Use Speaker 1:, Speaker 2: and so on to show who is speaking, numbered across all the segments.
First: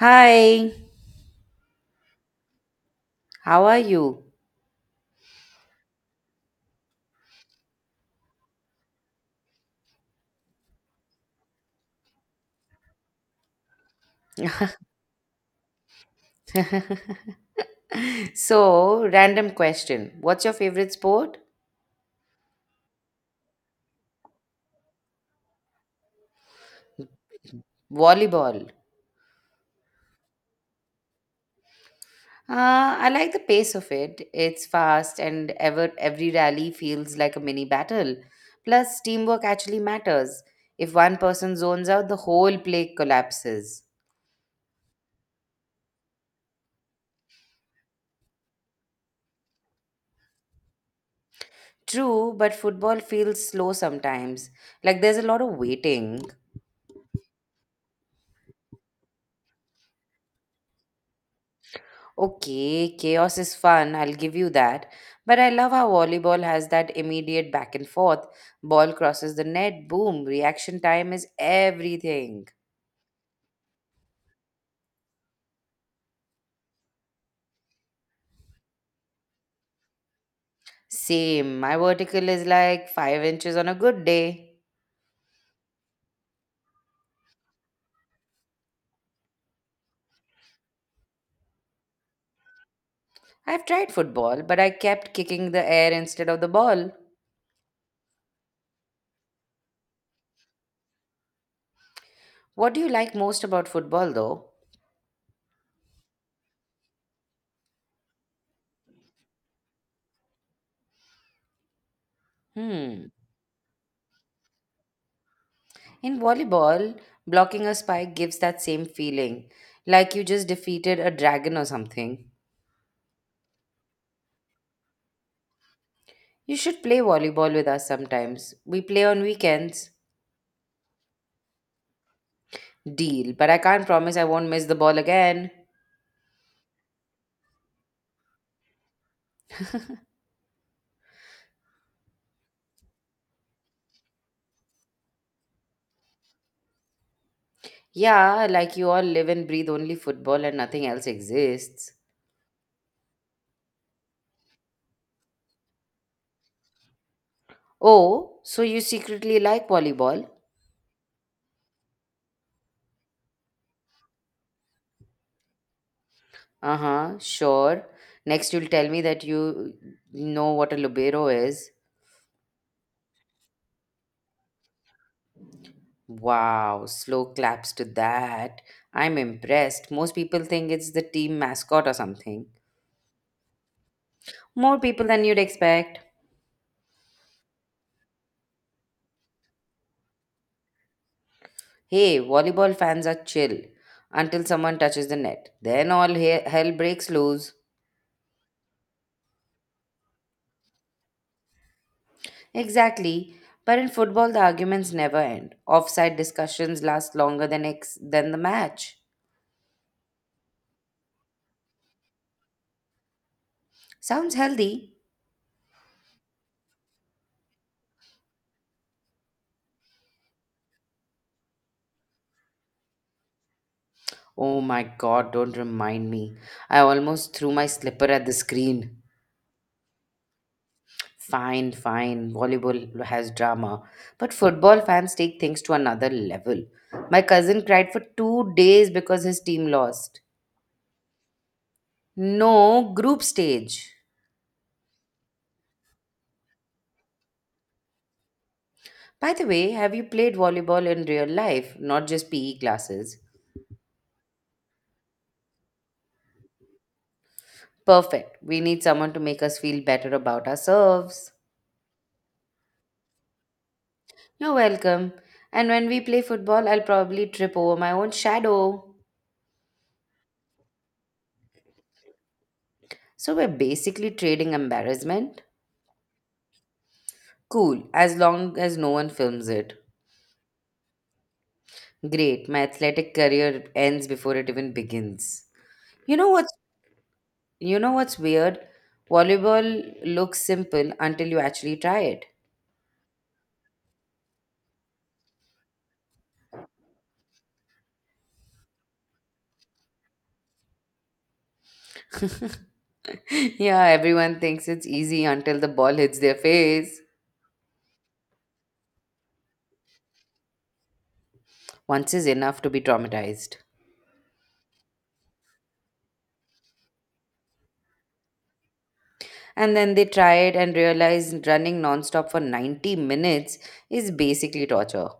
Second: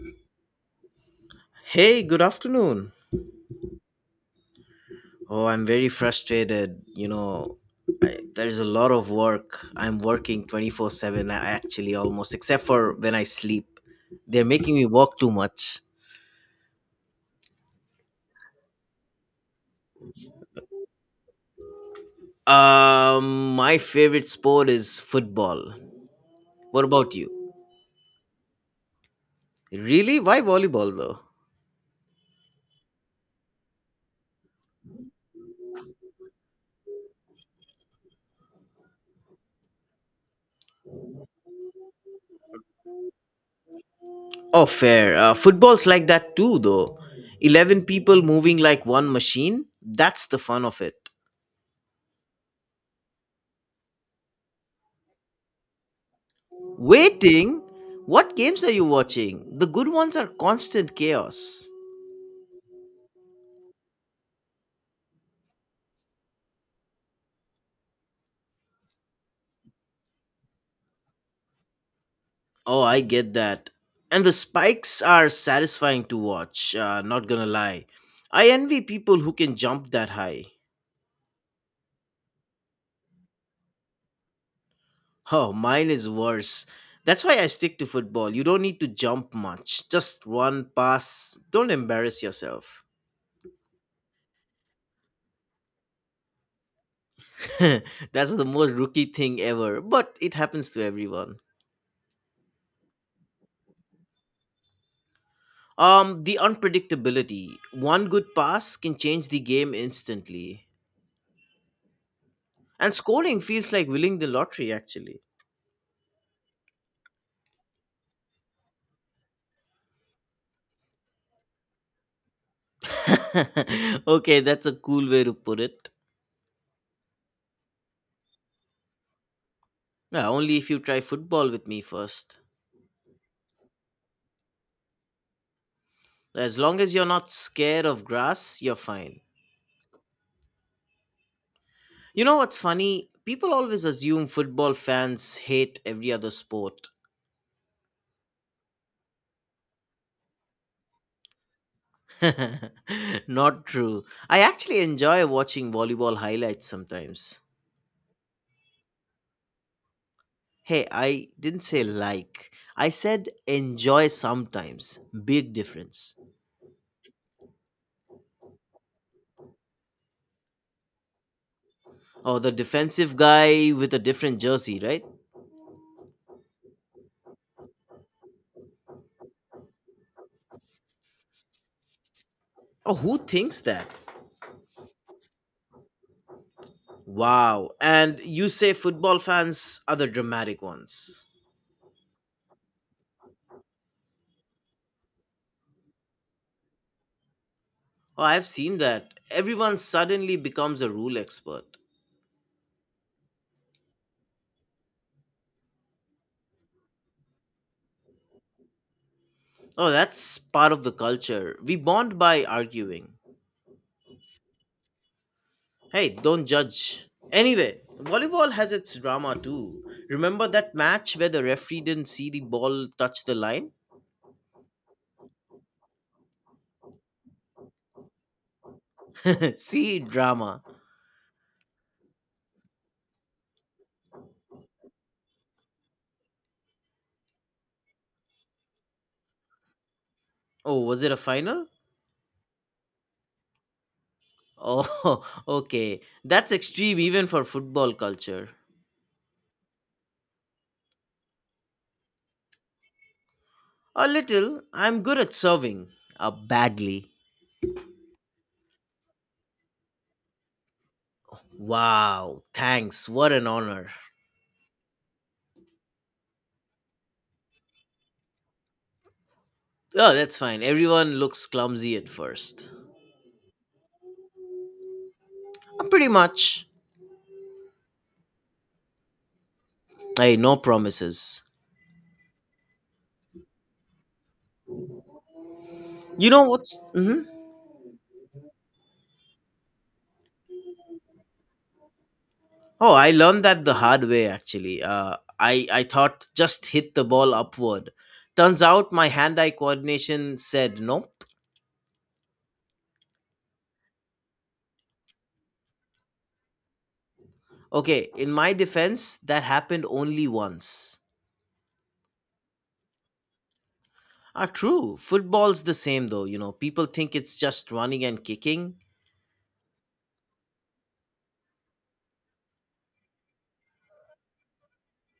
Speaker 1: Hi,
Speaker 2: Hey, good afternoon.
Speaker 1: how are you?
Speaker 2: Oh, I'm very frustrated. You know, there's a lot of work. I'm working 24 7, I actually, almost, except for when I sleep. They're making me walk too much.
Speaker 1: So, random question. What's your favorite sport?
Speaker 2: My favorite sport is football. What about you?
Speaker 1: Volleyball.
Speaker 2: Really? Why volleyball, though?
Speaker 1: I like the pace of it. It's fast and every rally feels like a mini battle. Plus, teamwork actually matters. If one person zones out, the whole play collapses.
Speaker 2: Oh, fair. Football's like that, too, though. 11 people moving like one machine. That's the fun of it.
Speaker 1: True, but football feels slow sometimes. Like there's a lot of waiting.
Speaker 2: Waiting? What games are you watching? The good ones are constant chaos.
Speaker 1: Okay, chaos is fun, I'll give you that. But I love how volleyball has that immediate back and forth. Ball crosses the net, boom, reaction time is everything.
Speaker 2: Oh, I get that. And the spikes are satisfying to watch, not gonna lie. I envy people who can jump that high.
Speaker 1: Same, my vertical is like 5 inches on a good day.
Speaker 2: Oh, mine is worse. That's why I stick to football. You don't need to jump much. Just one pass. Don't embarrass yourself.
Speaker 1: I've tried football, but I kept kicking the air instead of the ball.
Speaker 2: That's the most rookie thing ever, but it happens to everyone.
Speaker 1: What do you like most about football though?
Speaker 2: The unpredictability. One good pass can change the game instantly. And
Speaker 1: Hmm.
Speaker 2: scoring feels like winning the lottery, actually.
Speaker 1: In volleyball, blocking a spike gives that same feeling, like you just defeated a dragon or something.
Speaker 2: Okay, that's a cool way to put it.
Speaker 1: You should play volleyball with us sometimes. We play on weekends.
Speaker 2: Yeah, only if you try football with me first.
Speaker 1: Deal, but I can't promise I won't miss the ball again.
Speaker 2: As long as you're not scared of grass, you're fine. You know what's funny? People always assume football fans hate every other sport.
Speaker 1: Yeah, like you all live and breathe only football and nothing else exists.
Speaker 2: Not true. I actually enjoy watching volleyball highlights sometimes.
Speaker 1: Oh, so you secretly like volleyball?
Speaker 2: Hey, I didn't say like. I said enjoy sometimes. Big difference.
Speaker 1: Uh huh, sure. Next, you'll tell me that you know what a libero is.
Speaker 2: Oh, the defensive guy with a different jersey, right?
Speaker 1: Wow, slow claps to that. I'm impressed. Most people think it's the team mascot or something.
Speaker 2: Oh, who thinks that?
Speaker 1: More people than you'd expect.
Speaker 2: Wow. And you say football fans are the dramatic ones.
Speaker 1: Hey, volleyball fans are chill until someone touches the net. Then all hell breaks loose.
Speaker 2: Oh, I've seen that. Everyone suddenly becomes a rule expert.
Speaker 1: Exactly. But in football, the arguments never end. Offside discussions last longer than than the match.
Speaker 2: Oh, that's part of the culture. We bond by arguing.
Speaker 1: Sounds healthy.
Speaker 2: Hey, don't judge. Anyway, volleyball has its drama too. Remember that match where the referee didn't see the ball touch the line?
Speaker 1: Oh my god, don't remind me. I almost threw my slipper at the screen.
Speaker 2: See, drama.
Speaker 1: Fine, fine. Volleyball has drama. But football fans take things to another level. My cousin cried for 2 days because his team lost.
Speaker 2: Oh, was it a final?
Speaker 1: No, group stage.
Speaker 2: Oh, okay. That's extreme even for football culture.
Speaker 1: By the way, have you played volleyball in real life, not just PE classes?
Speaker 2: A little. I'm good at serving. Badly.
Speaker 1: Perfect. We need someone to make us feel better about ourselves.
Speaker 2: Wow, thanks. What an honor.
Speaker 1: You're welcome. And when we play football, I'll probably trip over my own shadow.
Speaker 2: Oh, that's fine. Everyone looks clumsy at first.
Speaker 1: So we're basically trading embarrassment?
Speaker 2: Pretty much.
Speaker 1: Cool, as long as no one films it.
Speaker 2: Hey, no promises.
Speaker 1: Great, my athletic career ends before it even begins. You know
Speaker 2: You know
Speaker 1: what's
Speaker 2: what's. Hmm
Speaker 1: you know what's weird? Volleyball looks simple until you actually try it.
Speaker 2: Oh, I learned that the hard way actually. I thought just hit the ball upward. Turns out my hand eye coordination said nope.
Speaker 1: Yeah, everyone thinks it's easy until the ball hits their face.
Speaker 2: Okay, in my defense, that happened only once.
Speaker 1: Once is enough to be traumatized.
Speaker 2: Ah, true. Football's the same though, you know. People think it's just running and kicking.
Speaker 1: And then they try it and realize running nonstop for 90 minutes is basically torture.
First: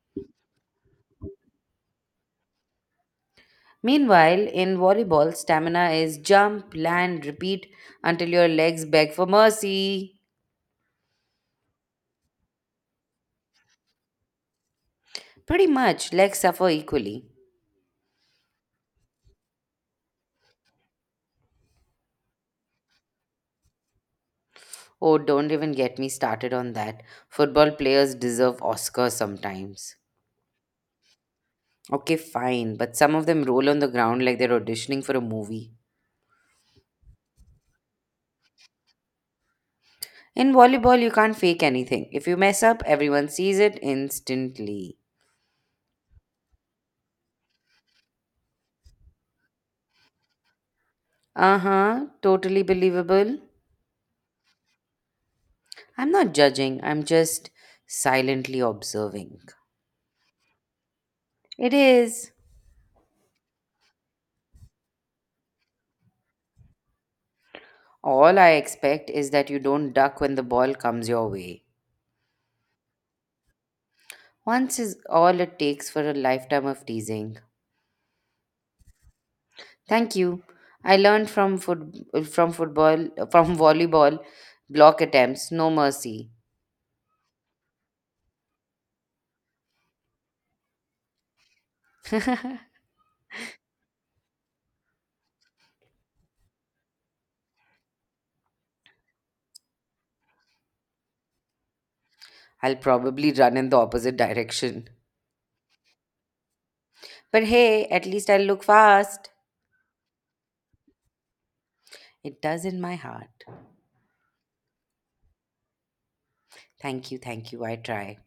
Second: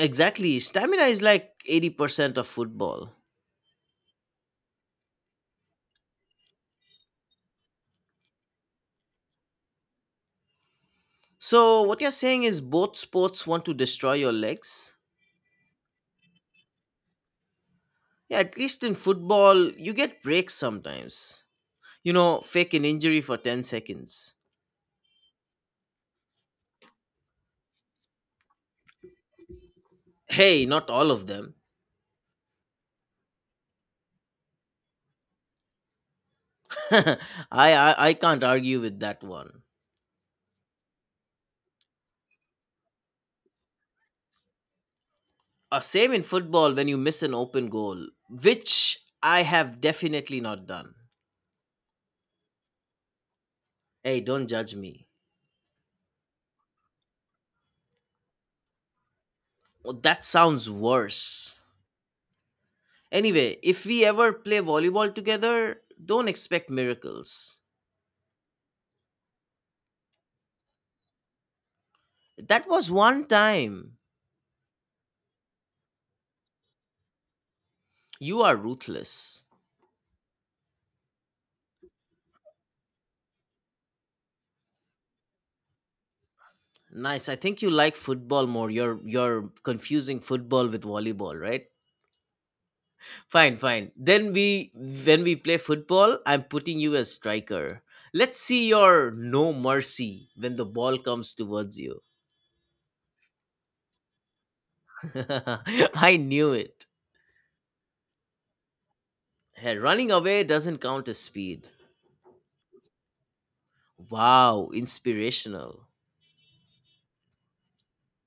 Speaker 2: Exactly. Stamina is like 80% of football.
Speaker 1: Meanwhile, in volleyball, stamina is jump, land, repeat until your legs beg for mercy.
Speaker 2: So, what you're saying is both sports want to destroy your legs?
Speaker 1: Pretty much, legs suffer equally.
Speaker 2: Yeah, at least in football, you get breaks sometimes. You know, fake an injury for 10 seconds.
Speaker 1: Oh, don't even get me started on that. Football players deserve Oscars sometimes.
Speaker 2: Hey, not all of them.
Speaker 1: Okay, fine, but some of them roll on the ground like they're auditioning for a movie.
Speaker 2: I, I can't argue with that one.
Speaker 1: In volleyball, you can't fake anything. If you mess up, everyone sees it instantly.
Speaker 2: Same in football when you miss an open goal, which I have definitely not done.
Speaker 1: Uh huh, totally believable.
Speaker 2: Hey, don't judge me.
Speaker 1: I'm not judging, I'm just silently observing.
Speaker 2: Well, that sounds worse.
Speaker 1: It is.
Speaker 2: Anyway, if we ever play volleyball together, don't expect miracles.
Speaker 1: All I expect is that you don't duck when the ball comes your way.
Speaker 2: That was one time.
Speaker 1: Once is all it takes for a lifetime of teasing.
Speaker 2: You are ruthless.
Speaker 1: Thank you. I learned from football from volleyball block attempts no mercy.
Speaker 2: Nice. I think you like football more. You're confusing football with volleyball, right? Fine, fine. Then we When we play football, I'm putting you as striker. Let's see your no mercy when the ball comes towards you.
Speaker 1: I'll probably run in the opposite direction.
Speaker 2: I knew it.
Speaker 1: But hey, at least I look fast.
Speaker 2: Hey, running away doesn't count as speed.
Speaker 1: It does in my heart.
Speaker 2: Wow, inspirational.
Speaker 1: Thank you, thank you. I try.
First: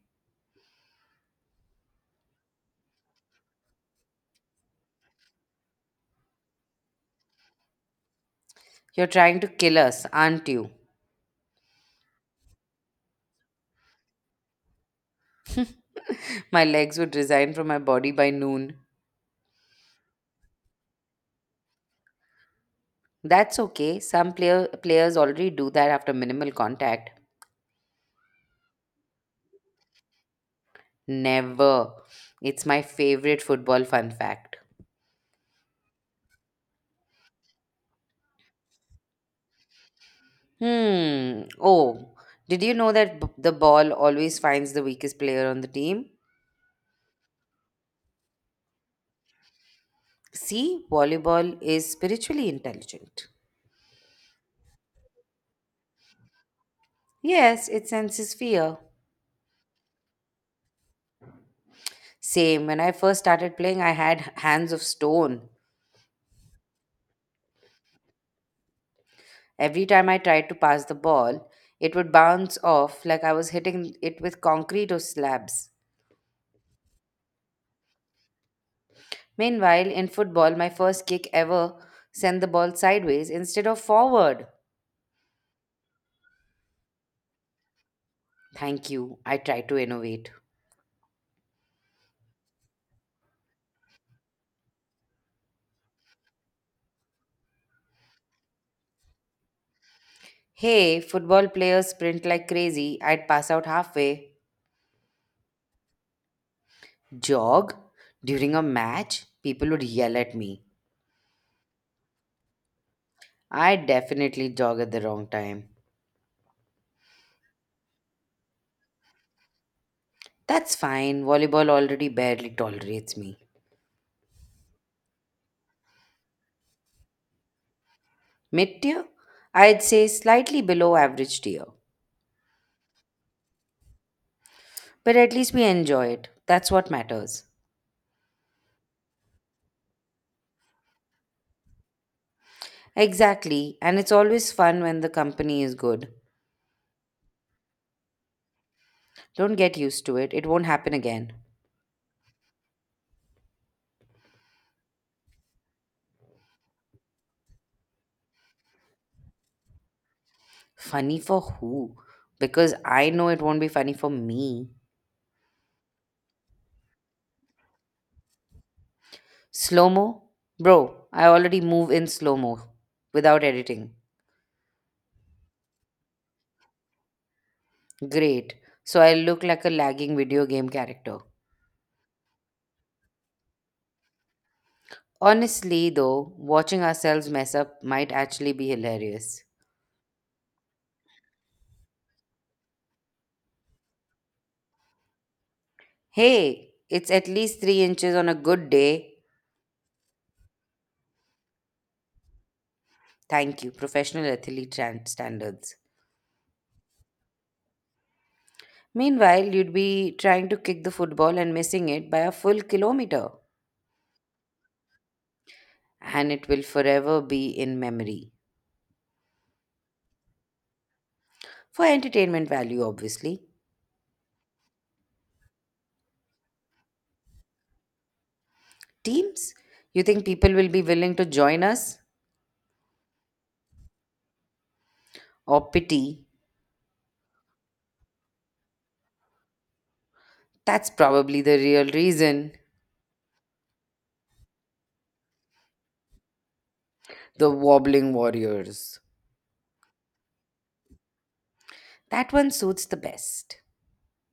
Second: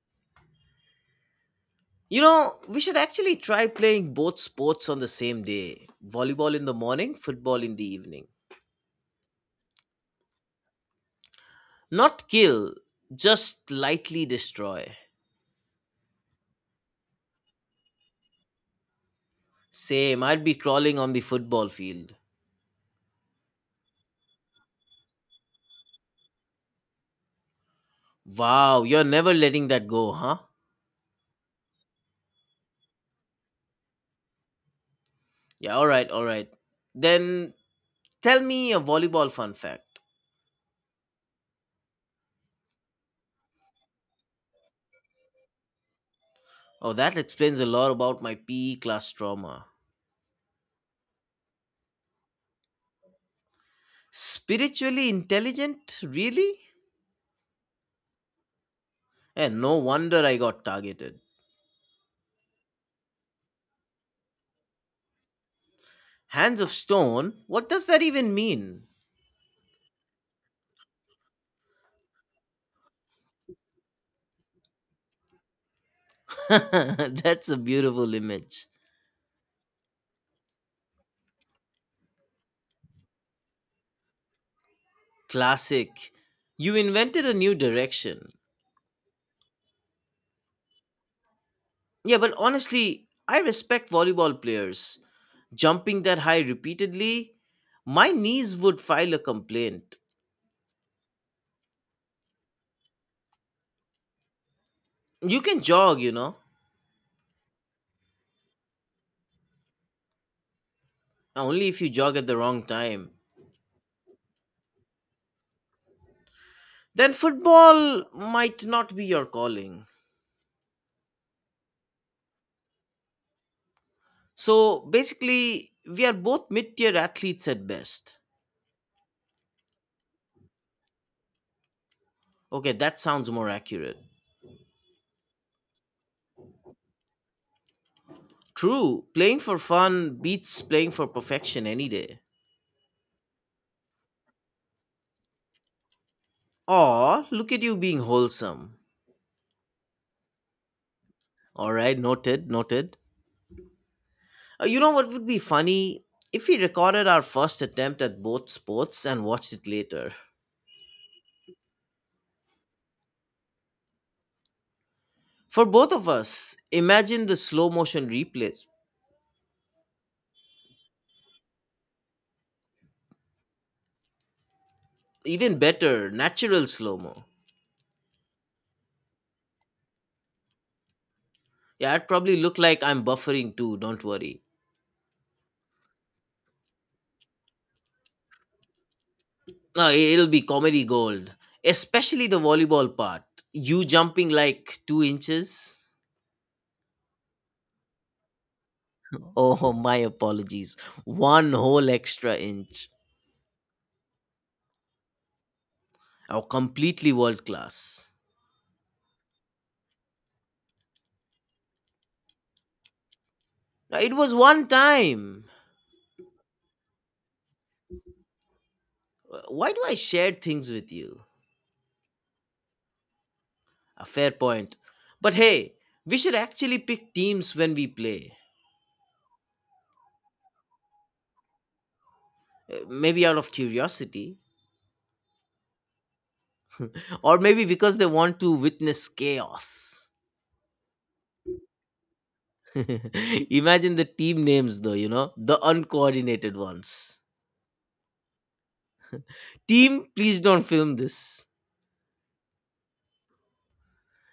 Speaker 2: You know, we should actually try playing both sports on the same day. Volleyball in the morning, football in the evening.
Speaker 1: You're trying to kill us, aren't you?
Speaker 2: Not kill, just lightly destroy.
Speaker 1: My legs would resign from my body by noon.
Speaker 2: Same, I'd be crawling on the football field.
Speaker 1: That's okay. Some players already do that after minimal contact.
Speaker 2: Wow, you're never letting that go, huh?
Speaker 1: Never. It's my favorite football fun fact.
Speaker 2: Yeah, all right, all right. Then tell me a volleyball fun fact.
Speaker 1: Hmm. Oh, did you know that the ball always finds the weakest player on the team?
Speaker 2: Oh, that explains a lot about my PE class trauma.
Speaker 1: See, volleyball is spiritually intelligent.
Speaker 2: Spiritually intelligent? Really?
Speaker 1: Yes, it senses fear.
Speaker 2: And no wonder I got targeted.
Speaker 1: Same. When I first started playing, I had hands of stone.
Speaker 2: Hands of stone? What does that even mean?
Speaker 1: Every time I tried to pass the ball, it would bounce off like I was hitting it with concrete or slabs.
Speaker 2: That's a beautiful image.
Speaker 1: Meanwhile, in football, my first kick ever sent the ball sideways instead of forward.
Speaker 2: Classic. You invented a new direction.
Speaker 1: Thank you. I tried to innovate.
Speaker 2: Yeah, but honestly, I respect volleyball players. Jumping that high repeatedly, my knees would file a complaint.
Speaker 1: Hey, football players sprint like crazy. I'd pass out halfway.
Speaker 2: You can jog, you know,
Speaker 1: Jog? During a match, people would yell at me.
Speaker 2: only if you jog at the wrong time.
Speaker 1: I definitely jog at the wrong time.
Speaker 2: Then football might not be your calling.
Speaker 1: That's fine. Volleyball already barely tolerates me.
Speaker 2: So basically, we are both mid tier athletes at best.
Speaker 1: Mid tier? I'd say slightly below average tier.
Speaker 2: Okay, that sounds more accurate.
Speaker 1: But at least we enjoy it. That's what matters.
Speaker 2: True, playing for fun beats playing for perfection any day.
Speaker 1: Exactly. And it's always fun when the company is good.
Speaker 2: Aw, look at you being wholesome.
Speaker 1: Don't get used to it. It won't happen again.
Speaker 2: Alright, noted, noted. You know what would be funny? If we recorded our first attempt at both sports and watched it later.
Speaker 1: Funny for who? Because I know it won't be funny for me.
Speaker 2: For both of us, imagine the slow motion replays.
Speaker 1: Slow mo? Bro, I already move in slow mo without editing.
Speaker 2: Even better, natural slow mo.
Speaker 1: Great. So I look like a lagging video game character.
Speaker 2: Yeah, I'd probably look like I'm buffering too, don't worry.
Speaker 1: Honestly, though, watching ourselves mess up might actually be hilarious.
Speaker 2: No, I- It'll be comedy gold. Especially the volleyball part. You jumping like 2 inches?
Speaker 1: Hey, it's at least 3 inches on a good day.
Speaker 2: Oh, my apologies. One whole extra inch.
Speaker 1: Thank you, professional standards.
Speaker 2: Oh, completely world class.
Speaker 1: Meanwhile, you'd be trying to kick the football and missing it by a full kilometer.
Speaker 2: Now, it was one time.
Speaker 1: And it will forever be in memory.
Speaker 2: Why do I share things with you?
Speaker 1: For entertainment value, obviously.
Speaker 2: A fair point. But hey, we should actually pick teams when we play.
Speaker 1: Teams? You think people will be willing to join us?
Speaker 2: Maybe out of curiosity,
Speaker 1: Or pity?
Speaker 2: or maybe because they want to witness chaos.
Speaker 1: That's probably the real reason.
Speaker 2: Imagine the team names, though, you know, the uncoordinated ones.
Speaker 1: The wobbling warriors.
Speaker 2: Team, please don't film this.
Speaker 1: That one suits the best.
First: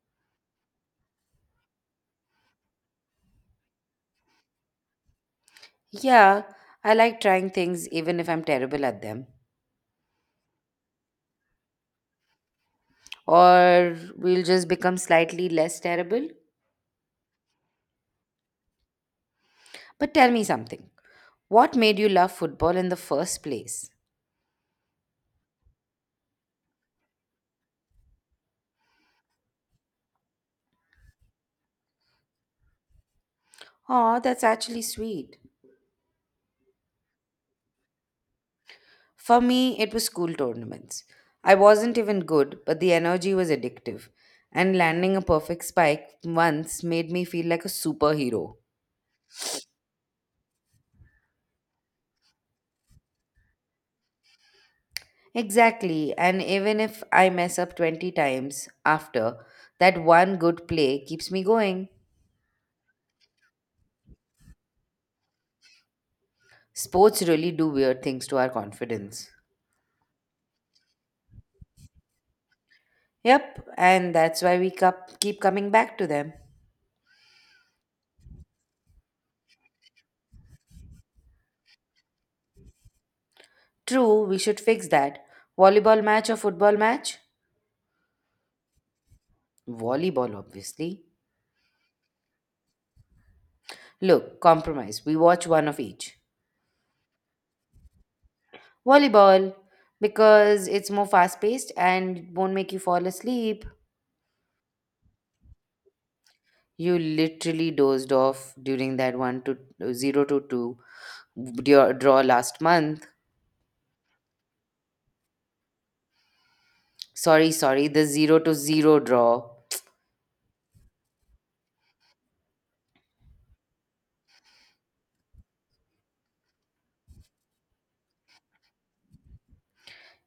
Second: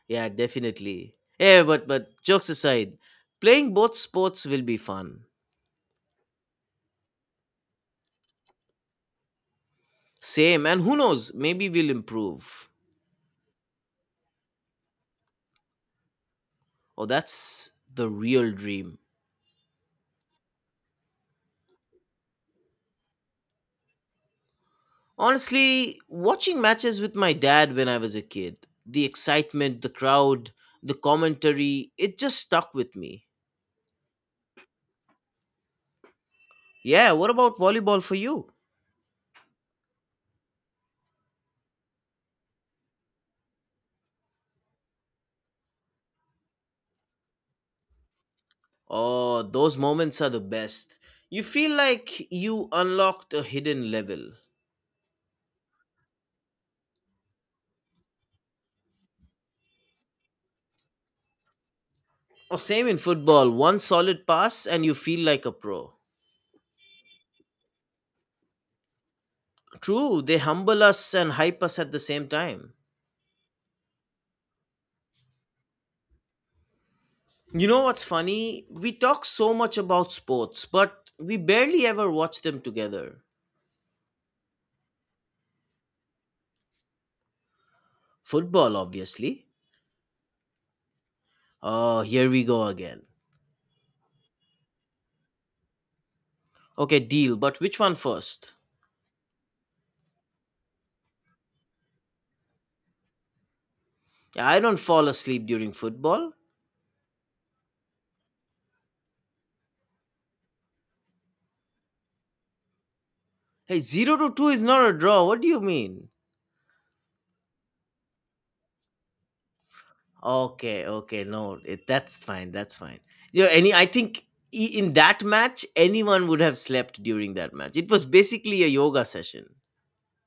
Speaker 2: Yeah, definitely. Yeah, but jokes aside, playing both sports will be fun.
Speaker 1: Yeah, I like trying things even if I'm terrible at them.
Speaker 2: Same, and who knows, maybe we'll improve.
Speaker 1: Or we'll just become slightly less terrible.
Speaker 2: Oh, that's the real dream.
Speaker 1: But tell me something. What made you love football in the first place?
Speaker 2: Honestly, watching matches with my dad when I was a kid, the excitement, the crowd, the commentary, it just stuck with me.
Speaker 1: Oh, that's actually sweet.
Speaker 2: Yeah, what about volleyball for you?
Speaker 1: For me, it was school tournaments. I wasn't even good, but the energy was addictive. And landing a perfect spike once made me feel like a superhero.
Speaker 2: Oh, those moments are the best. You feel like you unlocked a hidden level.
Speaker 1: Exactly. And even if I mess up 20 times after, that one good play keeps me going.
Speaker 2: Oh, same in football, one solid pass and you feel like a pro.
Speaker 1: Sports really do weird things to our confidence.
Speaker 2: True, they humble us and hype us at the same time.
Speaker 1: Yep, and that's why we keep coming back to them.
Speaker 2: You know what's funny? We talk so much about sports, but we barely ever watch them together.
Speaker 1: True, we should fix that. Volleyball match or football match?
Speaker 2: Football, obviously.
Speaker 1: Volleyball, obviously.
Speaker 2: Oh, here we go again.
Speaker 1: Look, compromise. We watch one of each.
Speaker 2: Okay, deal, but which one first?
Speaker 1: Volleyball, because it's more fast paced and won't make you fall asleep.
Speaker 2: Yeah, I don't fall asleep during football.
Speaker 1: You literally dozed off during that 1 to 0 to 2 draw last month.
Speaker 2: Hey, 0 to 2 is not a draw. What do you mean?
Speaker 1: Sorry, sorry, the 0 to 0 draw.
Speaker 2: Okay, okay, no, that's fine, that's fine. You know, I think in that match, anyone would have slept during that match. It was basically a yoga session.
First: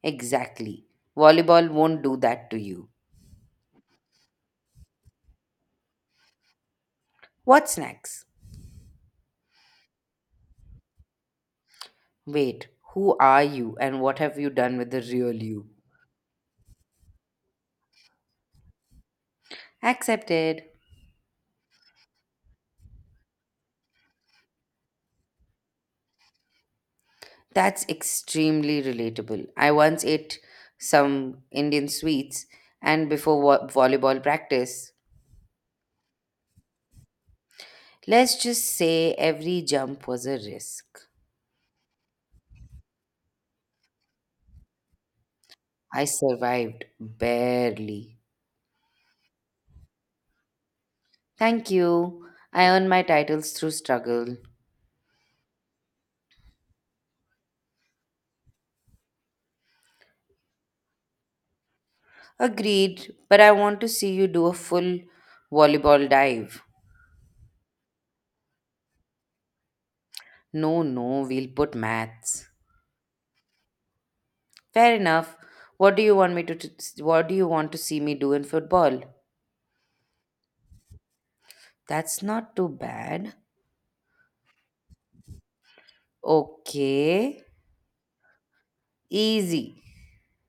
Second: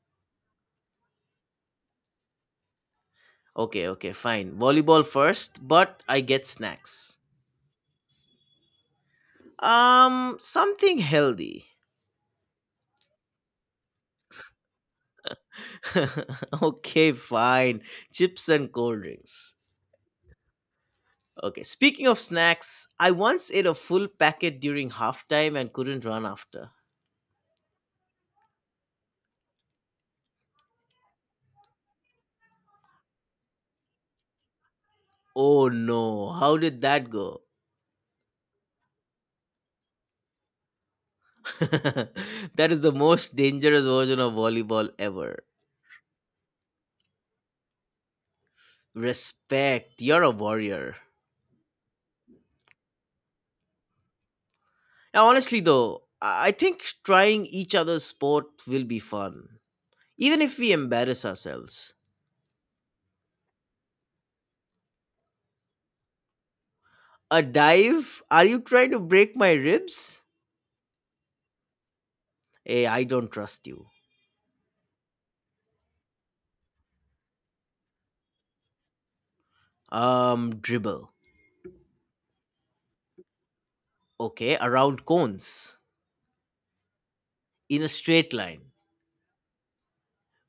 Speaker 1: Exactly. Volleyball won't do that to you.
Speaker 2: Okay, okay, fine. Volleyball first, but I get snacks.
Speaker 1: What's next?
Speaker 2: Something healthy.
Speaker 1: Wait, who are you and what have you done with the real you?
Speaker 2: Okay, fine. Chips and cold drinks.
Speaker 1: Accepted.
Speaker 2: Okay, speaking of snacks, I once ate a full packet during halftime and couldn't run after.
Speaker 1: That's extremely relatable. I once ate some Indian sweets and before volleyball practice,
Speaker 2: Oh no, how did that go?
Speaker 1: let's just say every jump was a risk.
Speaker 2: That is the most dangerous version of volleyball ever.
Speaker 1: I survived, barely.
Speaker 2: Respect, you're a warrior.
Speaker 1: Thank you. I earned my titles through struggle.
Speaker 2: Now, honestly, though, I think trying each other's sport will be fun, even if we embarrass ourselves.
Speaker 1: Agreed, but I want to see you do a full volleyball dive.
Speaker 2: A dive? Are you trying to break my ribs?
Speaker 1: No, no, we'll put maths.
Speaker 2: Hey, I don't trust you.
Speaker 1: Fair enough. What do you want me to, to what do you want to see me do in football?
Speaker 2: Dribble.
Speaker 1: That's not too bad.
Speaker 2: Okay, around cones
Speaker 1: Okay.
Speaker 2: in a straight line
Speaker 1: Easy.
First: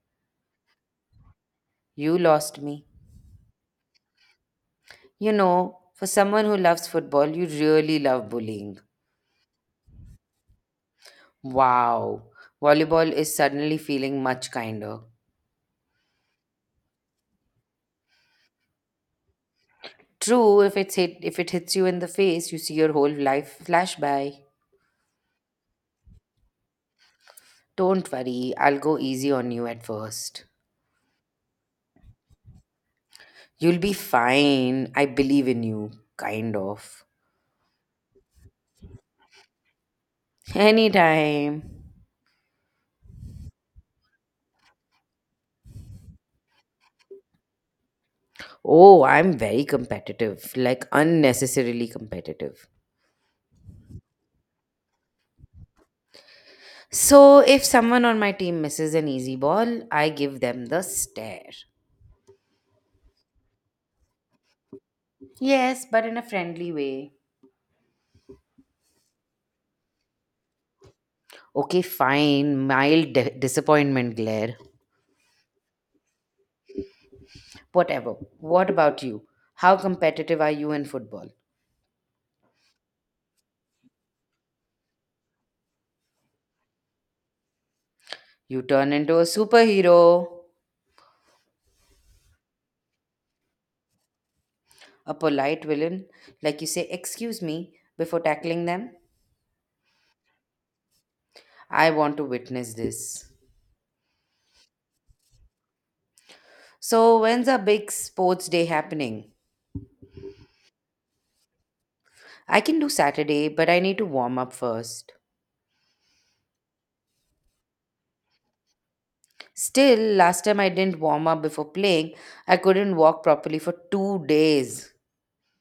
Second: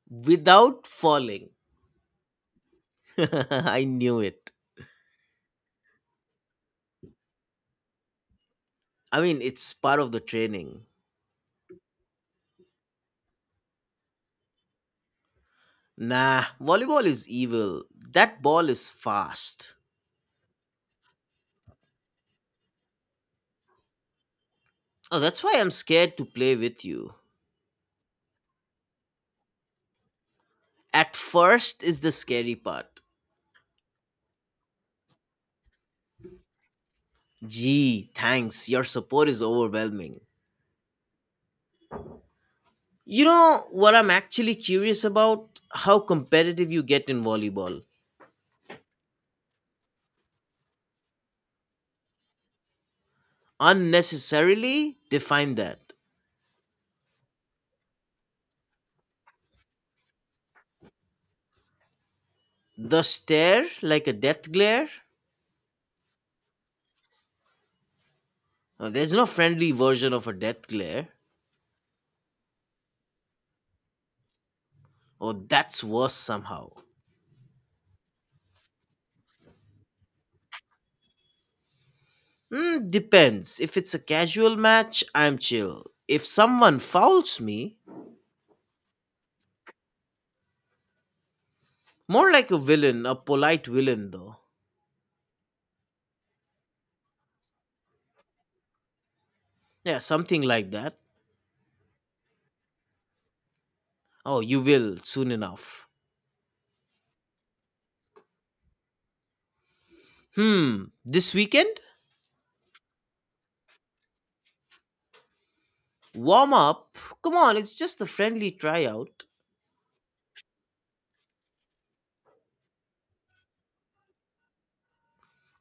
Speaker 2: without falling.
Speaker 1: You lost me.
Speaker 2: I knew it.
Speaker 1: You know, for someone who loves football, you really love bullying.
Speaker 2: I mean, it's part of the training.
Speaker 1: Wow, volleyball is suddenly feeling much kinder.
Speaker 2: Nah, volleyball is evil. That ball is fast.
Speaker 1: True, if it hits you in the face, you see your whole life flash by.
Speaker 2: Oh, that's why I'm scared to play with you.
Speaker 1: Don't worry, I'll go easy on you at first.
Speaker 2: At first is the scary part.
Speaker 1: You'll be fine. I believe in you, kind of.
Speaker 2: Gee, thanks. Your support is overwhelming.
Speaker 1: Anytime.
Speaker 2: You know what I'm actually curious about? How competitive you get in volleyball.
Speaker 1: Oh, I'm very competitive, like unnecessarily competitive.
Speaker 2: Unnecessarily define that.
Speaker 1: So, if someone on my team misses an easy ball, I give them the stare.
Speaker 2: The stare, like a death glare?
Speaker 1: Yes, but in a friendly way.
Speaker 2: Oh, there's no friendly version of a death glare.
Speaker 1: Okay, fine. Mild disappointment, glare.
Speaker 2: Oh, that's worse somehow.
Speaker 1: Whatever. What about you? How competitive are you in football?
Speaker 2: Hmm, depends. If it's a casual match, I'm chill. If someone fouls me,
Speaker 1: You turn into a superhero,
Speaker 2: more like a villain, a polite villain though.
Speaker 1: a polite villain, like you say, excuse me, before tackling them.
Speaker 2: Yeah, something like that.
Speaker 1: I want to witness this.
Speaker 2: Oh, you will soon enough.
Speaker 1: So, when's our big sports day happening?
Speaker 2: Hmm, this weekend?
Speaker 1: I can do Saturday, but I need to warm up first.
Speaker 2: Warm up? Come on, it's just a friendly tryout.
Speaker 1: Still, last time I didn't warm up before playing, I couldn't walk properly for 2 days.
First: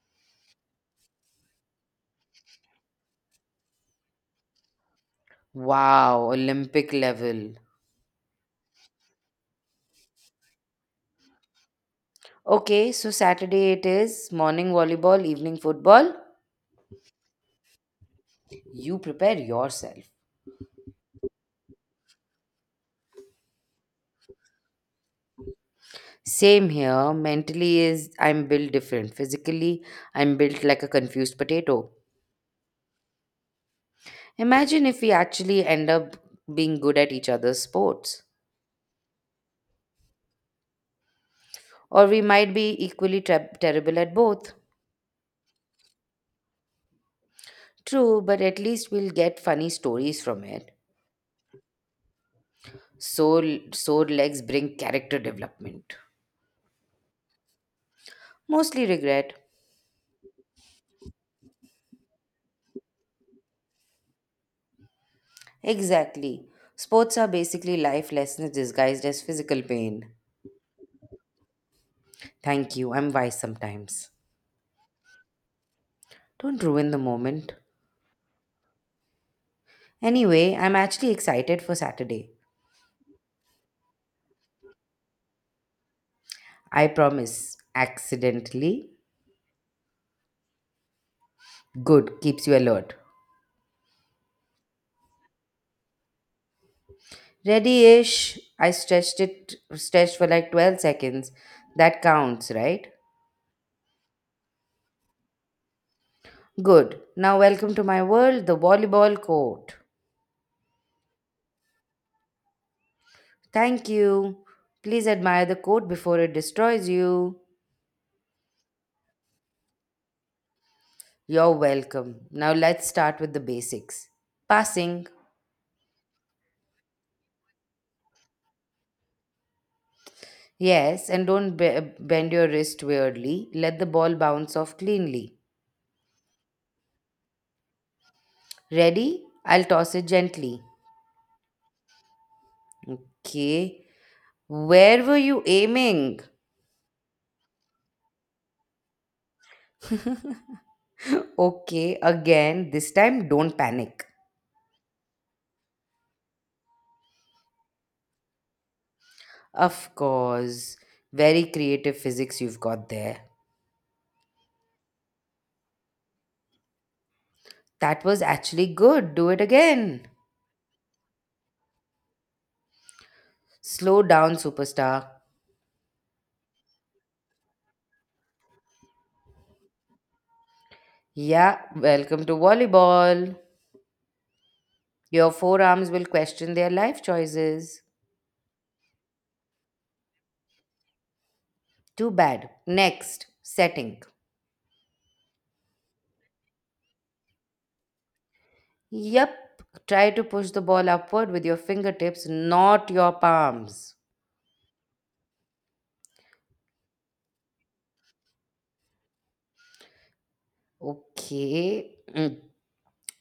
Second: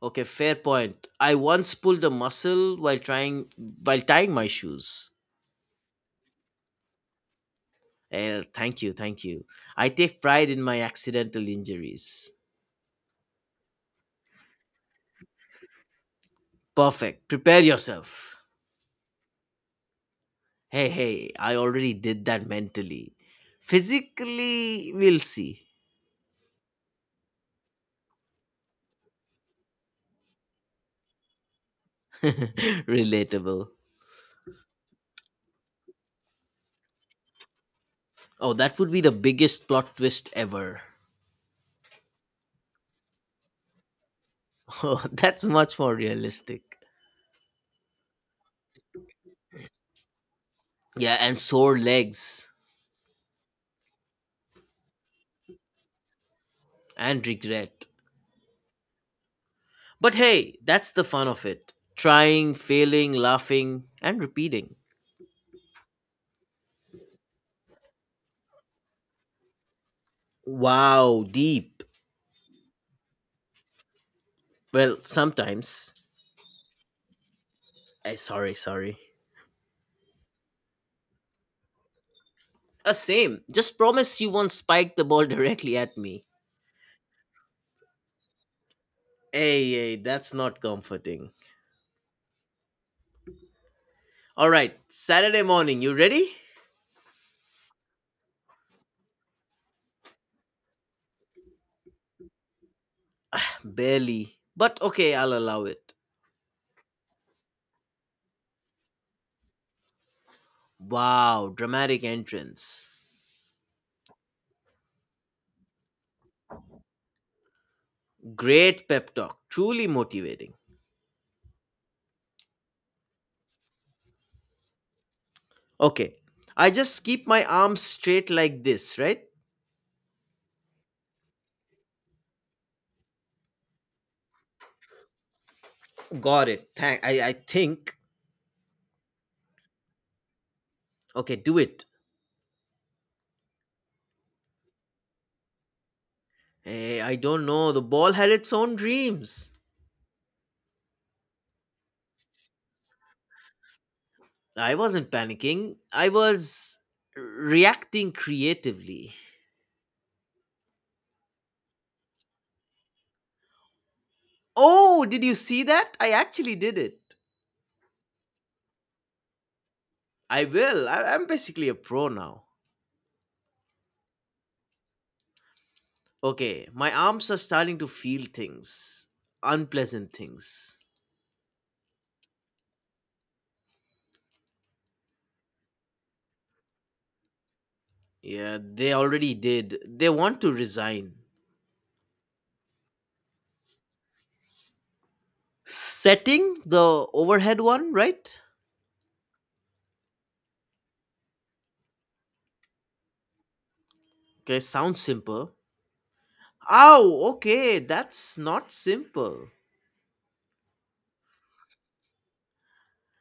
Speaker 2: Okay, fair point. I once pulled a muscle while tying my shoes.
Speaker 1: Wow, Olympic level.
Speaker 2: Eh, thank you, thank you. I take pride in my accidental injuries.
Speaker 1: Okay, so Saturday it is morning volleyball, evening football.
Speaker 2: Perfect. Prepare yourself.
Speaker 1: You prepare yourself.
Speaker 2: Hey, hey, I already did that mentally. Physically, we'll see.
Speaker 1: Same here. Mentally is I'm built different. Physically, I'm built like a confused potato.
Speaker 2: Relatable.
Speaker 1: Imagine if we actually end up being good at each other's sports.
Speaker 2: Oh, that would be the biggest plot twist ever.
Speaker 1: Or we might be equally terrible at both.
Speaker 2: Oh, that's much more realistic.
Speaker 1: True, but at least we'll get funny stories from it.
Speaker 2: Yeah, and sore legs
Speaker 1: Sore legs bring character development.
Speaker 2: and regret.
Speaker 1: Mostly regret.
Speaker 2: But hey, that's the fun of it. Trying, failing, laughing, and repeating.
Speaker 1: Exactly. Sports are basically life lessons disguised as physical pain.
Speaker 2: Wow, deep.
Speaker 1: Thank you, I'm wise sometimes.
Speaker 2: Well, sometimes.
Speaker 1: Don't ruin the moment.
Speaker 2: I Sorry, sorry.
Speaker 1: Anyway, I'm actually excited for Saturday.
Speaker 2: Same. Just promise you won't spike the ball directly at me.
Speaker 1: I promise. Accidentally.
Speaker 2: Hey, hey, that's not comforting.
Speaker 1: Good, keeps you alert.
Speaker 2: All right, Saturday morning, you ready?
Speaker 1: Ready-ish. I stretched for like 12 seconds. That counts, right?
Speaker 2: Barely. But okay, I'll allow it.
Speaker 1: Good. Now welcome to my world, the volleyball court.
Speaker 2: Wow, dramatic entrance.
Speaker 1: Thank you. Please admire the court before it destroys you.
Speaker 2: Great pep talk, truly motivating.
Speaker 1: You're welcome. Now let's start with the basics. Passing.
Speaker 2: Okay, I just keep my arms straight like this, right?
Speaker 1: Yes, and don't bend your wrist weirdly. Let the ball bounce off cleanly.
Speaker 2: Got it. I think.
Speaker 1: Ready? I'll toss it gently.
Speaker 2: Okay, do it.
Speaker 1: Okay. Where were you aiming?
Speaker 2: Hey, I don't know. The ball had its own dreams.
Speaker 1: Okay, again. This time, don't panic.
Speaker 2: I wasn't panicking. I was reacting creatively.
Speaker 1: Of course. Very creative physics you've got there.
Speaker 2: Oh, did you see that? I actually did it.
Speaker 1: That was actually good. Do it again.
Speaker 2: I will. I'm basically a pro now.
Speaker 1: Slow down, superstar.
Speaker 2: Okay, my arms are starting to feel things. Unpleasant things.
Speaker 1: Yeah, welcome to volleyball. Your forearms will question their life choices.
Speaker 2: Yeah, they already did. They want to resign.
Speaker 1: Too bad. Next, setting.
Speaker 2: Setting the overhead one, right?
Speaker 1: Yep. Try to push the ball upward with your fingertips, not your palms.
Speaker 2: Okay, sounds simple. Ow, okay, that's not simple.
Speaker 1: Okay. Mm.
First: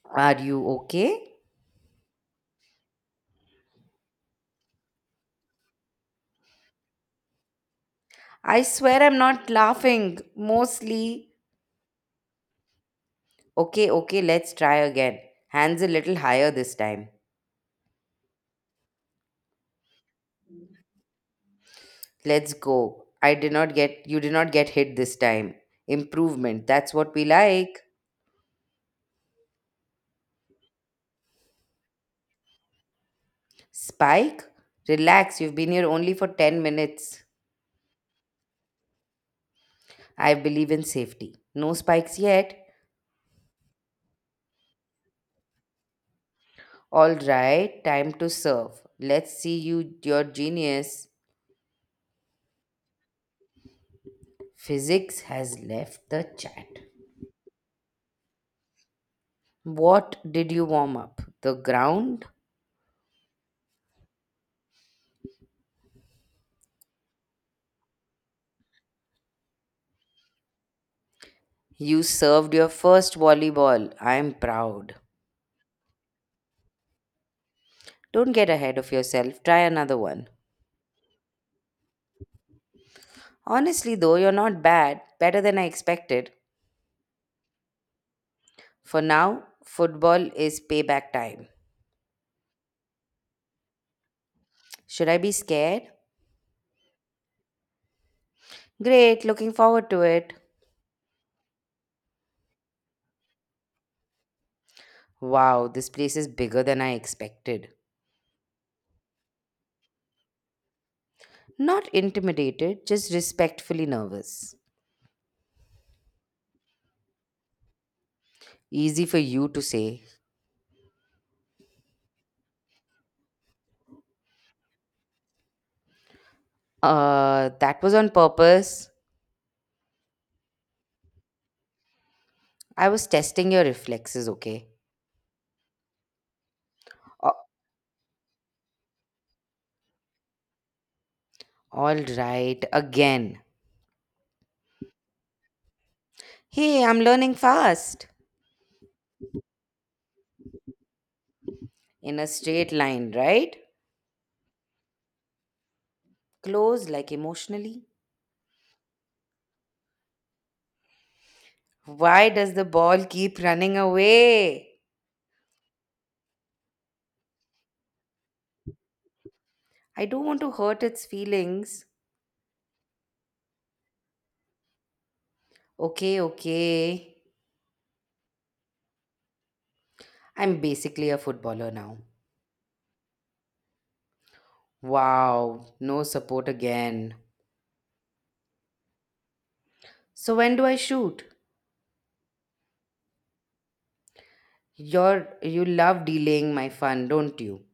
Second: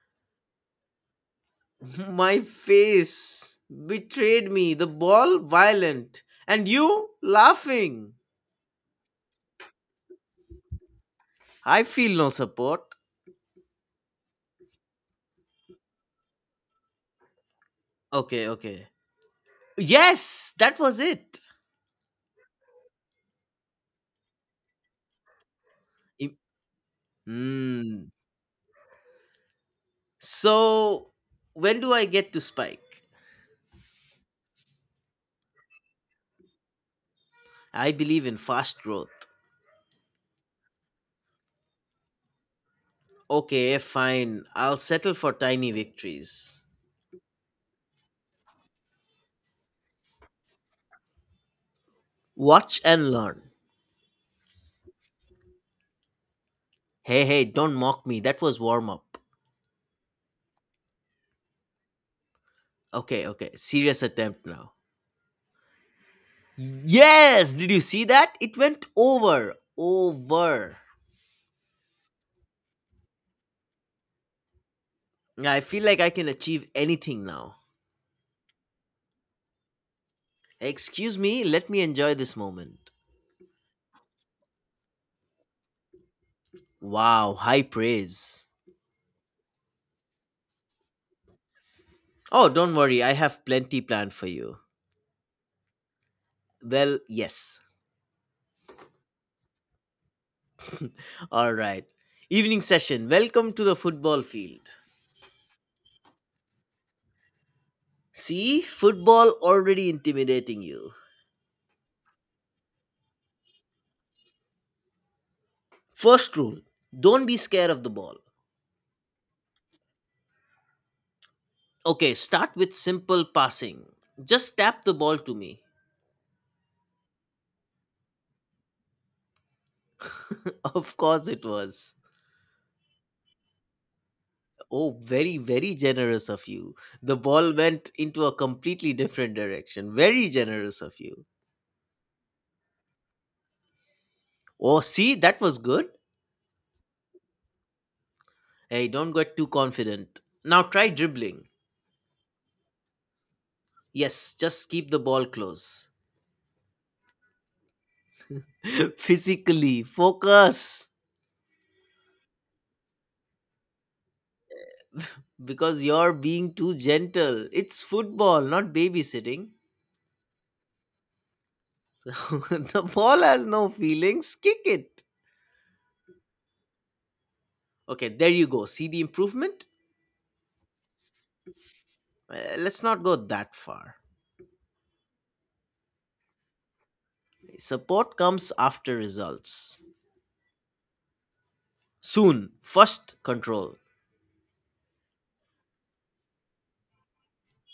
Speaker 1: Are you okay?
Speaker 2: My face betrayed me, the ball violent, and you laughing.
Speaker 1: I swear I'm not laughing. Mostly.
Speaker 2: I feel no support.
Speaker 1: Okay, okay, let's try again. Hands a little higher this time.
Speaker 2: Okay, okay. Yes, that was it.
Speaker 1: Let's go. I did not get you did not get hit this time.
Speaker 2: Im-
Speaker 1: Improvement. That's what we like.
Speaker 2: Mm. So, when do I get to spike?
Speaker 1: Spike? Relax, you've been here only for 10 minutes.
Speaker 2: I believe in fast growth.
Speaker 1: I believe in safety. No spikes yet.
Speaker 2: Okay, fine. I'll settle for tiny victories.
Speaker 1: All right, time to serve. Let's see you, your genius.
Speaker 2: Watch and learn.
Speaker 1: Physics has left the chat.
Speaker 2: Hey, hey, don't mock me. That was warm up.
Speaker 1: What did you warm up? The ground?
Speaker 2: Okay, okay. Serious attempt now. Yes, did you see that? It went over.
Speaker 1: You served your first volleyball. I'm proud.
Speaker 2: I feel like I can achieve anything now.
Speaker 1: Don't get ahead of yourself. Try another one.
Speaker 2: Excuse me, let me enjoy this moment.
Speaker 1: Honestly, though, you're not bad. Better than I expected.
Speaker 2: Wow, high praise.
Speaker 1: For now, football is payback time.
Speaker 2: Oh, don't worry, I have plenty planned for you.
Speaker 1: Should I be scared?
Speaker 2: Well, yes.
Speaker 1: Great, looking forward to it.
Speaker 2: All right. Evening session. Welcome to the football field.
Speaker 1: Wow, this place is bigger than I expected.
Speaker 2: See, football already intimidating you.
Speaker 1: Not intimidated, just respectfully nervous.
Speaker 2: First rule don't be scared of the ball.
Speaker 1: Easy for you to say.
Speaker 2: Okay, start with simple passing. Just tap the ball to me.
Speaker 1: That was on purpose.
Speaker 2: Of course it was.
Speaker 1: I was testing your reflexes, okay?
Speaker 2: Oh, very, very generous of you. The
Speaker 1: A-
Speaker 2: ball went into a completely different direction. Very generous of you.
Speaker 1: All right, again.
Speaker 2: Oh, see, that was good.
Speaker 1: Hey, I'm learning fast.
Speaker 2: Hey, don't get too confident. Now try dribbling.
Speaker 1: In a straight line, right?
Speaker 2: Yes, just keep the ball close.
Speaker 1: Close, like emotionally.
Speaker 2: Physically, focus.
Speaker 1: Why does the ball keep running away?
Speaker 2: Because you're being too gentle. It's football, not babysitting.
Speaker 1: I don't want to hurt its feelings.
Speaker 2: The ball has no feelings. Kick it.
Speaker 1: Okay, okay.
Speaker 2: Okay, there you go. See the improvement?
Speaker 1: I'm basically a footballer now.
Speaker 2: Let's not go that far.
Speaker 1: Wow, no support again.
Speaker 2: Support comes after results.
Speaker 1: So when do I shoot?
Speaker 2: Soon, first control.
Speaker 1: You love delaying my fun, don't you?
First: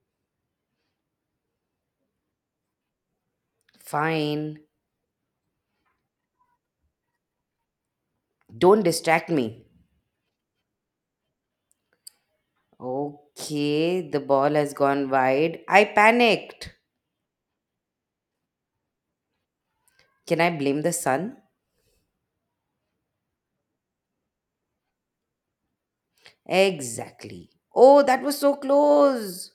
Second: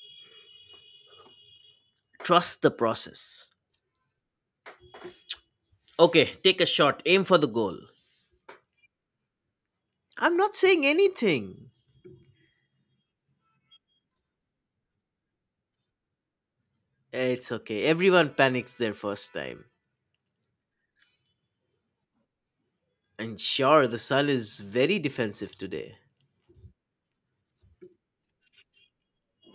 Speaker 2: Trust the process.
Speaker 1: Fine.
Speaker 2: Okay, take a shot, aim for the goal.
Speaker 1: Don't distract me.
Speaker 2: I'm not saying anything.
Speaker 1: Okay, the ball has gone wide. I panicked.
Speaker 2: It's okay, everyone panics their first time.
Speaker 1: Can I blame the sun?
Speaker 2: And sure, the sun is very defensive today.
Speaker 1: Exactly. Oh, that was so close.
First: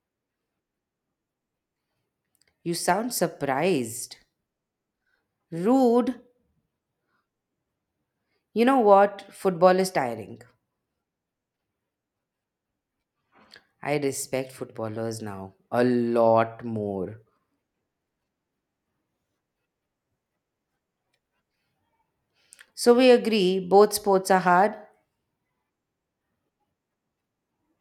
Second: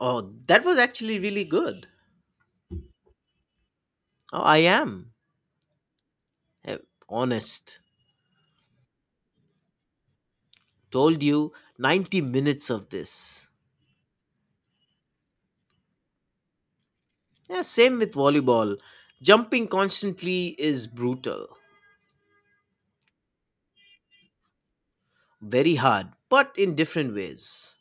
Speaker 2: Oh, that was actually really good.
Speaker 1: You sound surprised.
Speaker 2: Oh, I am.
Speaker 1: Rude.
Speaker 2: Eh, honest.
Speaker 1: You know what? Football is tiring.
Speaker 2: Told you 90 minutes of this.
Speaker 1: I respect footballers now a lot more.
Speaker 2: Yeah, same with volleyball. Jumping constantly is brutal.
Speaker 1: So we agree both sports are hard,
Speaker 2: Very hard but in different ways.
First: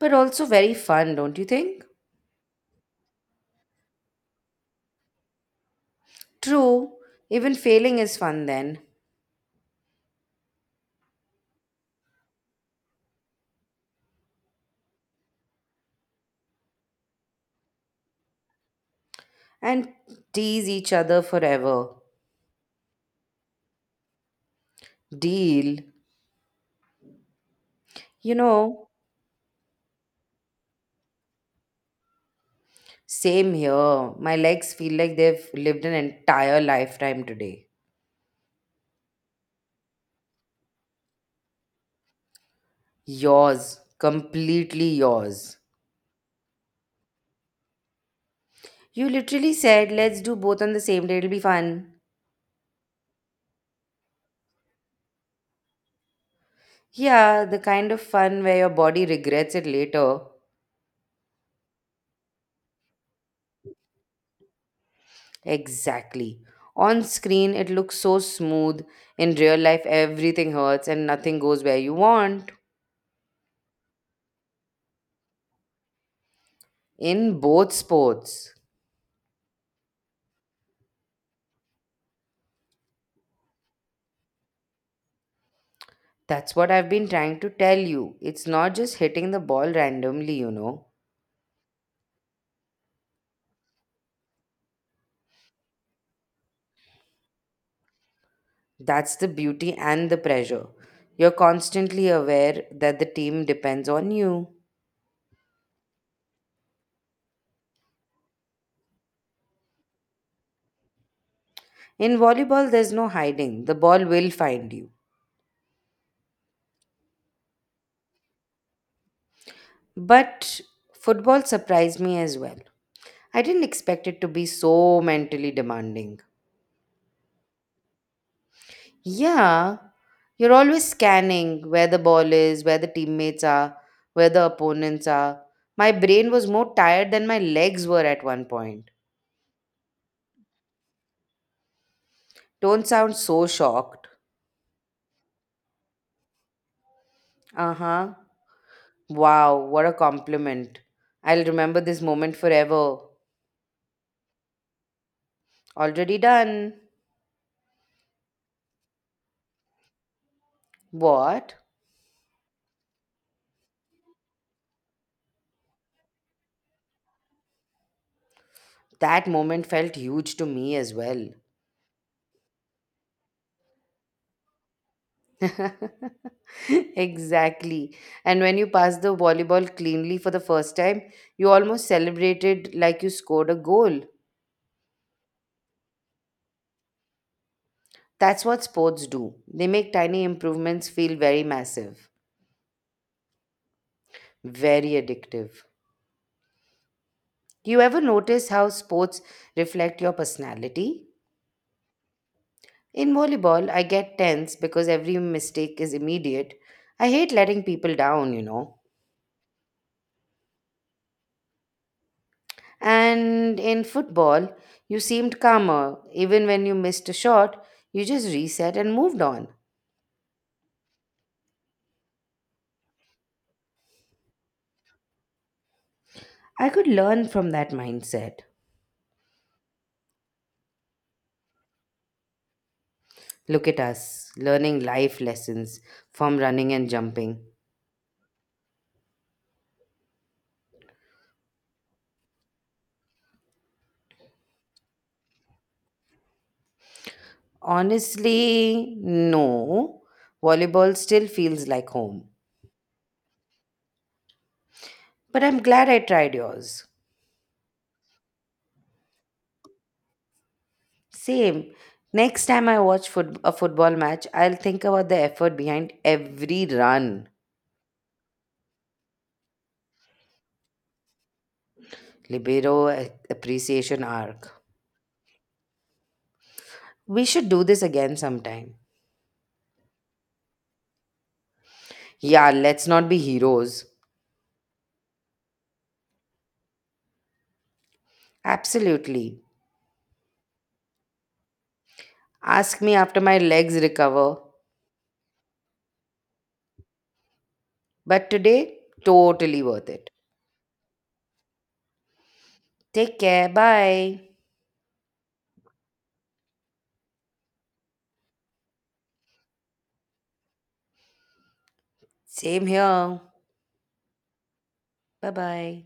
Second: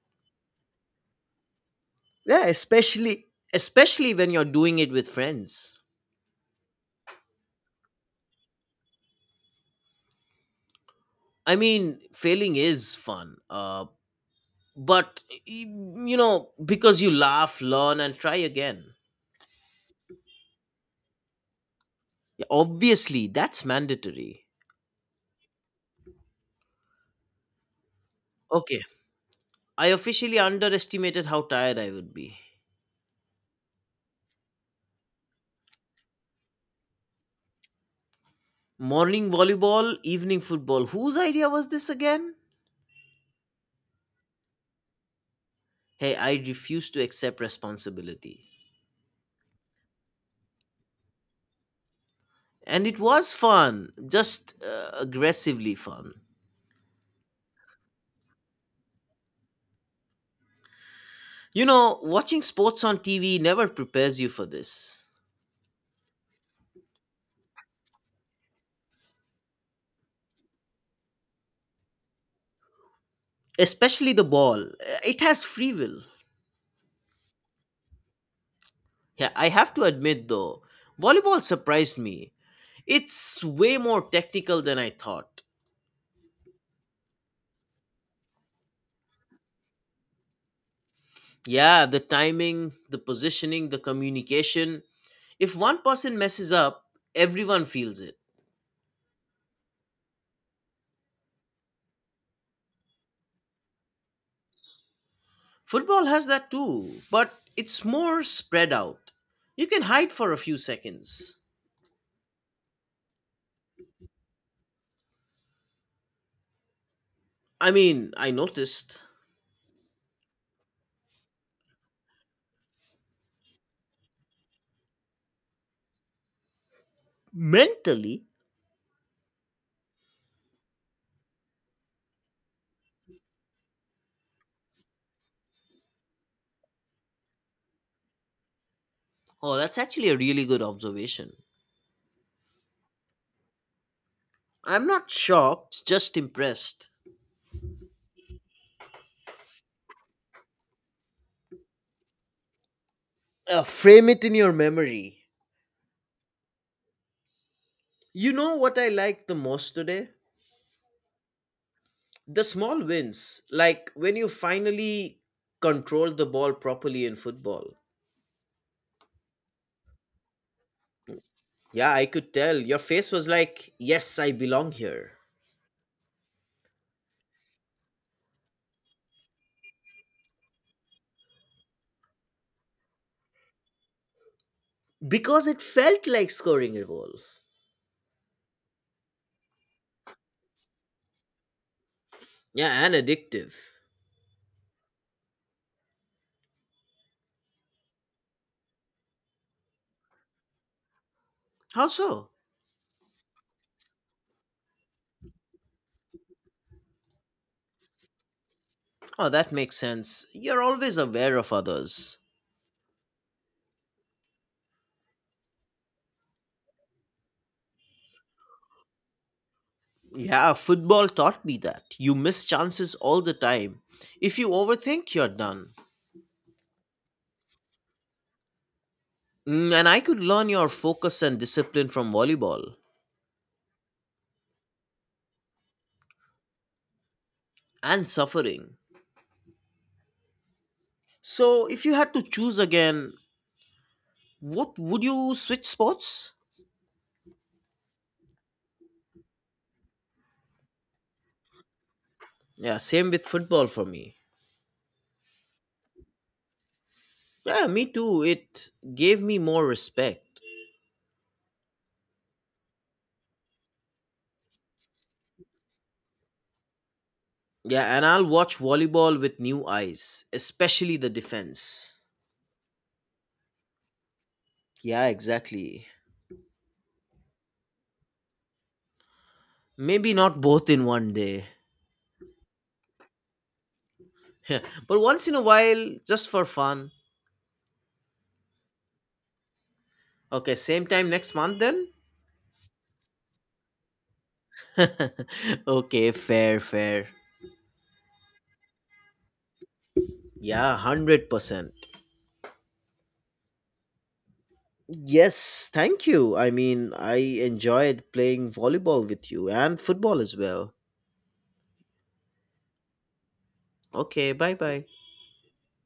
Speaker 1: but also very fun, don't you think?
Speaker 2: Yeah, especially when you're doing it with friends.
Speaker 1: True, even failing is fun then,
Speaker 2: I mean failing is fun, but you know, because you laugh, learn and try again.
Speaker 1: and tease each other forever.
Speaker 2: Yeah, obviously that's mandatory.
Speaker 1: Deal. You
Speaker 2: Okay,
Speaker 1: know,
Speaker 2: I officially underestimated how tired I would be.
Speaker 1: same here. My legs feel like they've lived an entire lifetime today.
Speaker 2: Morning volleyball, evening football, whose idea was this again?
Speaker 1: Yours, completely yours.
Speaker 2: Hey, I refuse to accept responsibility.
Speaker 1: You literally said, let's do both on the same day, it'll be fun.
Speaker 2: And it was fun, just aggressively fun.
Speaker 1: Yeah, the kind of fun where your body regrets it later.
Speaker 2: You know, watching sports on TV never prepares you for this.
Speaker 1: Exactly. On screen, it looks so smooth. In real life, everything hurts and nothing goes where you want.
Speaker 2: Especially the ball. It has free will.
Speaker 1: In both sports.
Speaker 2: Yeah, I have to admit though, volleyball surprised me. It's way more technical than I thought.
Speaker 1: That's what I've been trying to tell you. It's not just hitting the ball randomly, you know.
Speaker 2: Yeah, the timing, the positioning, the communication. If one person messes up, everyone feels it.
Speaker 1: That's the beauty and the pressure. You're constantly aware that the team depends on you.
Speaker 2: Football has that too, but it's more spread out. You can hide for a few seconds.
Speaker 1: In volleyball, there's no hiding, the ball will find you.
Speaker 2: I mean, I noticed.
Speaker 1: But football surprised me as well. I didn't expect it to be so mentally demanding.
Speaker 2: Mentally,
Speaker 1: Yeah, you're always scanning where the ball is, where the teammates are, where the opponents are. My brain was more tired than my legs were at one point.
Speaker 2: oh, that's actually a really good observation.
Speaker 1: Don't sound so shocked.
Speaker 2: I'm not shocked, just impressed.
Speaker 1: Uh huh. Wow, what a compliment. I'll remember this moment forever.
Speaker 2: Frame it in your memory.
Speaker 1: Already done.
Speaker 2: You know what I like the most today?
Speaker 1: What?
Speaker 2: The small wins, like when you finally control the ball properly in football.
Speaker 1: That moment felt huge to me as well.
Speaker 2: Yeah, I could tell. Your face was like, yes, I belong here.
Speaker 1: exactly. And when you passed the volleyball cleanly for the first time, you almost celebrated like you scored a goal.
Speaker 2: Because it felt like scoring a goal.
Speaker 1: That's what sports do. They make tiny improvements feel very massive,
Speaker 2: Yeah, and addictive.
Speaker 1: very addictive. Do you ever notice how sports reflect your personality?
Speaker 2: How so?
Speaker 1: In volleyball, I get tense because every mistake is immediate. I hate letting people down, you know.
Speaker 2: Oh, that makes sense. You're always aware of others.
Speaker 1: And in football, you seemed calmer. Even when you missed a shot, you just reset and moved on.
Speaker 2: Yeah, football taught me that. You miss chances all the time. If you overthink, you're done.
Speaker 1: I could learn from that mindset.
Speaker 2: Mm, and I could learn your focus and discipline from volleyball
Speaker 1: Look at us, learning life lessons from running and jumping.
Speaker 2: and suffering. So, if you had to choose again, what would you switch sports?
Speaker 1: Honestly, no. Volleyball still feels like home.
Speaker 2: Yeah, same with football for me.
Speaker 1: But I'm glad I tried yours.
Speaker 2: Yeah, me too. It gave me more respect.
Speaker 1: Same. Next time I watch a football match, I'll think about the effort behind every run.
Speaker 2: Yeah, and I'll watch volleyball with new eyes, especially the defense.
Speaker 1: Libero eh, appreciation arc.
Speaker 2: Yeah, exactly.
Speaker 1: We should do this again sometime.
Speaker 2: Maybe not both in one day.
Speaker 1: Yeah, let's not be heroes.
Speaker 2: Yeah, but once in a while, just for fun.
Speaker 1: Absolutely.
Speaker 2: Okay, same time next month then?
Speaker 1: Ask me after my legs recover.
Speaker 2: Okay, fair, fair.
Speaker 1: But today, totally worth it.
Speaker 2: Yeah, 100%.
Speaker 1: Take care. Bye.
Speaker 2: Yes, thank you. I enjoyed playing volleyball with you and football as well.
Speaker 1: Same here.
Speaker 2: Okay, bye bye.
Speaker 1: Bye bye.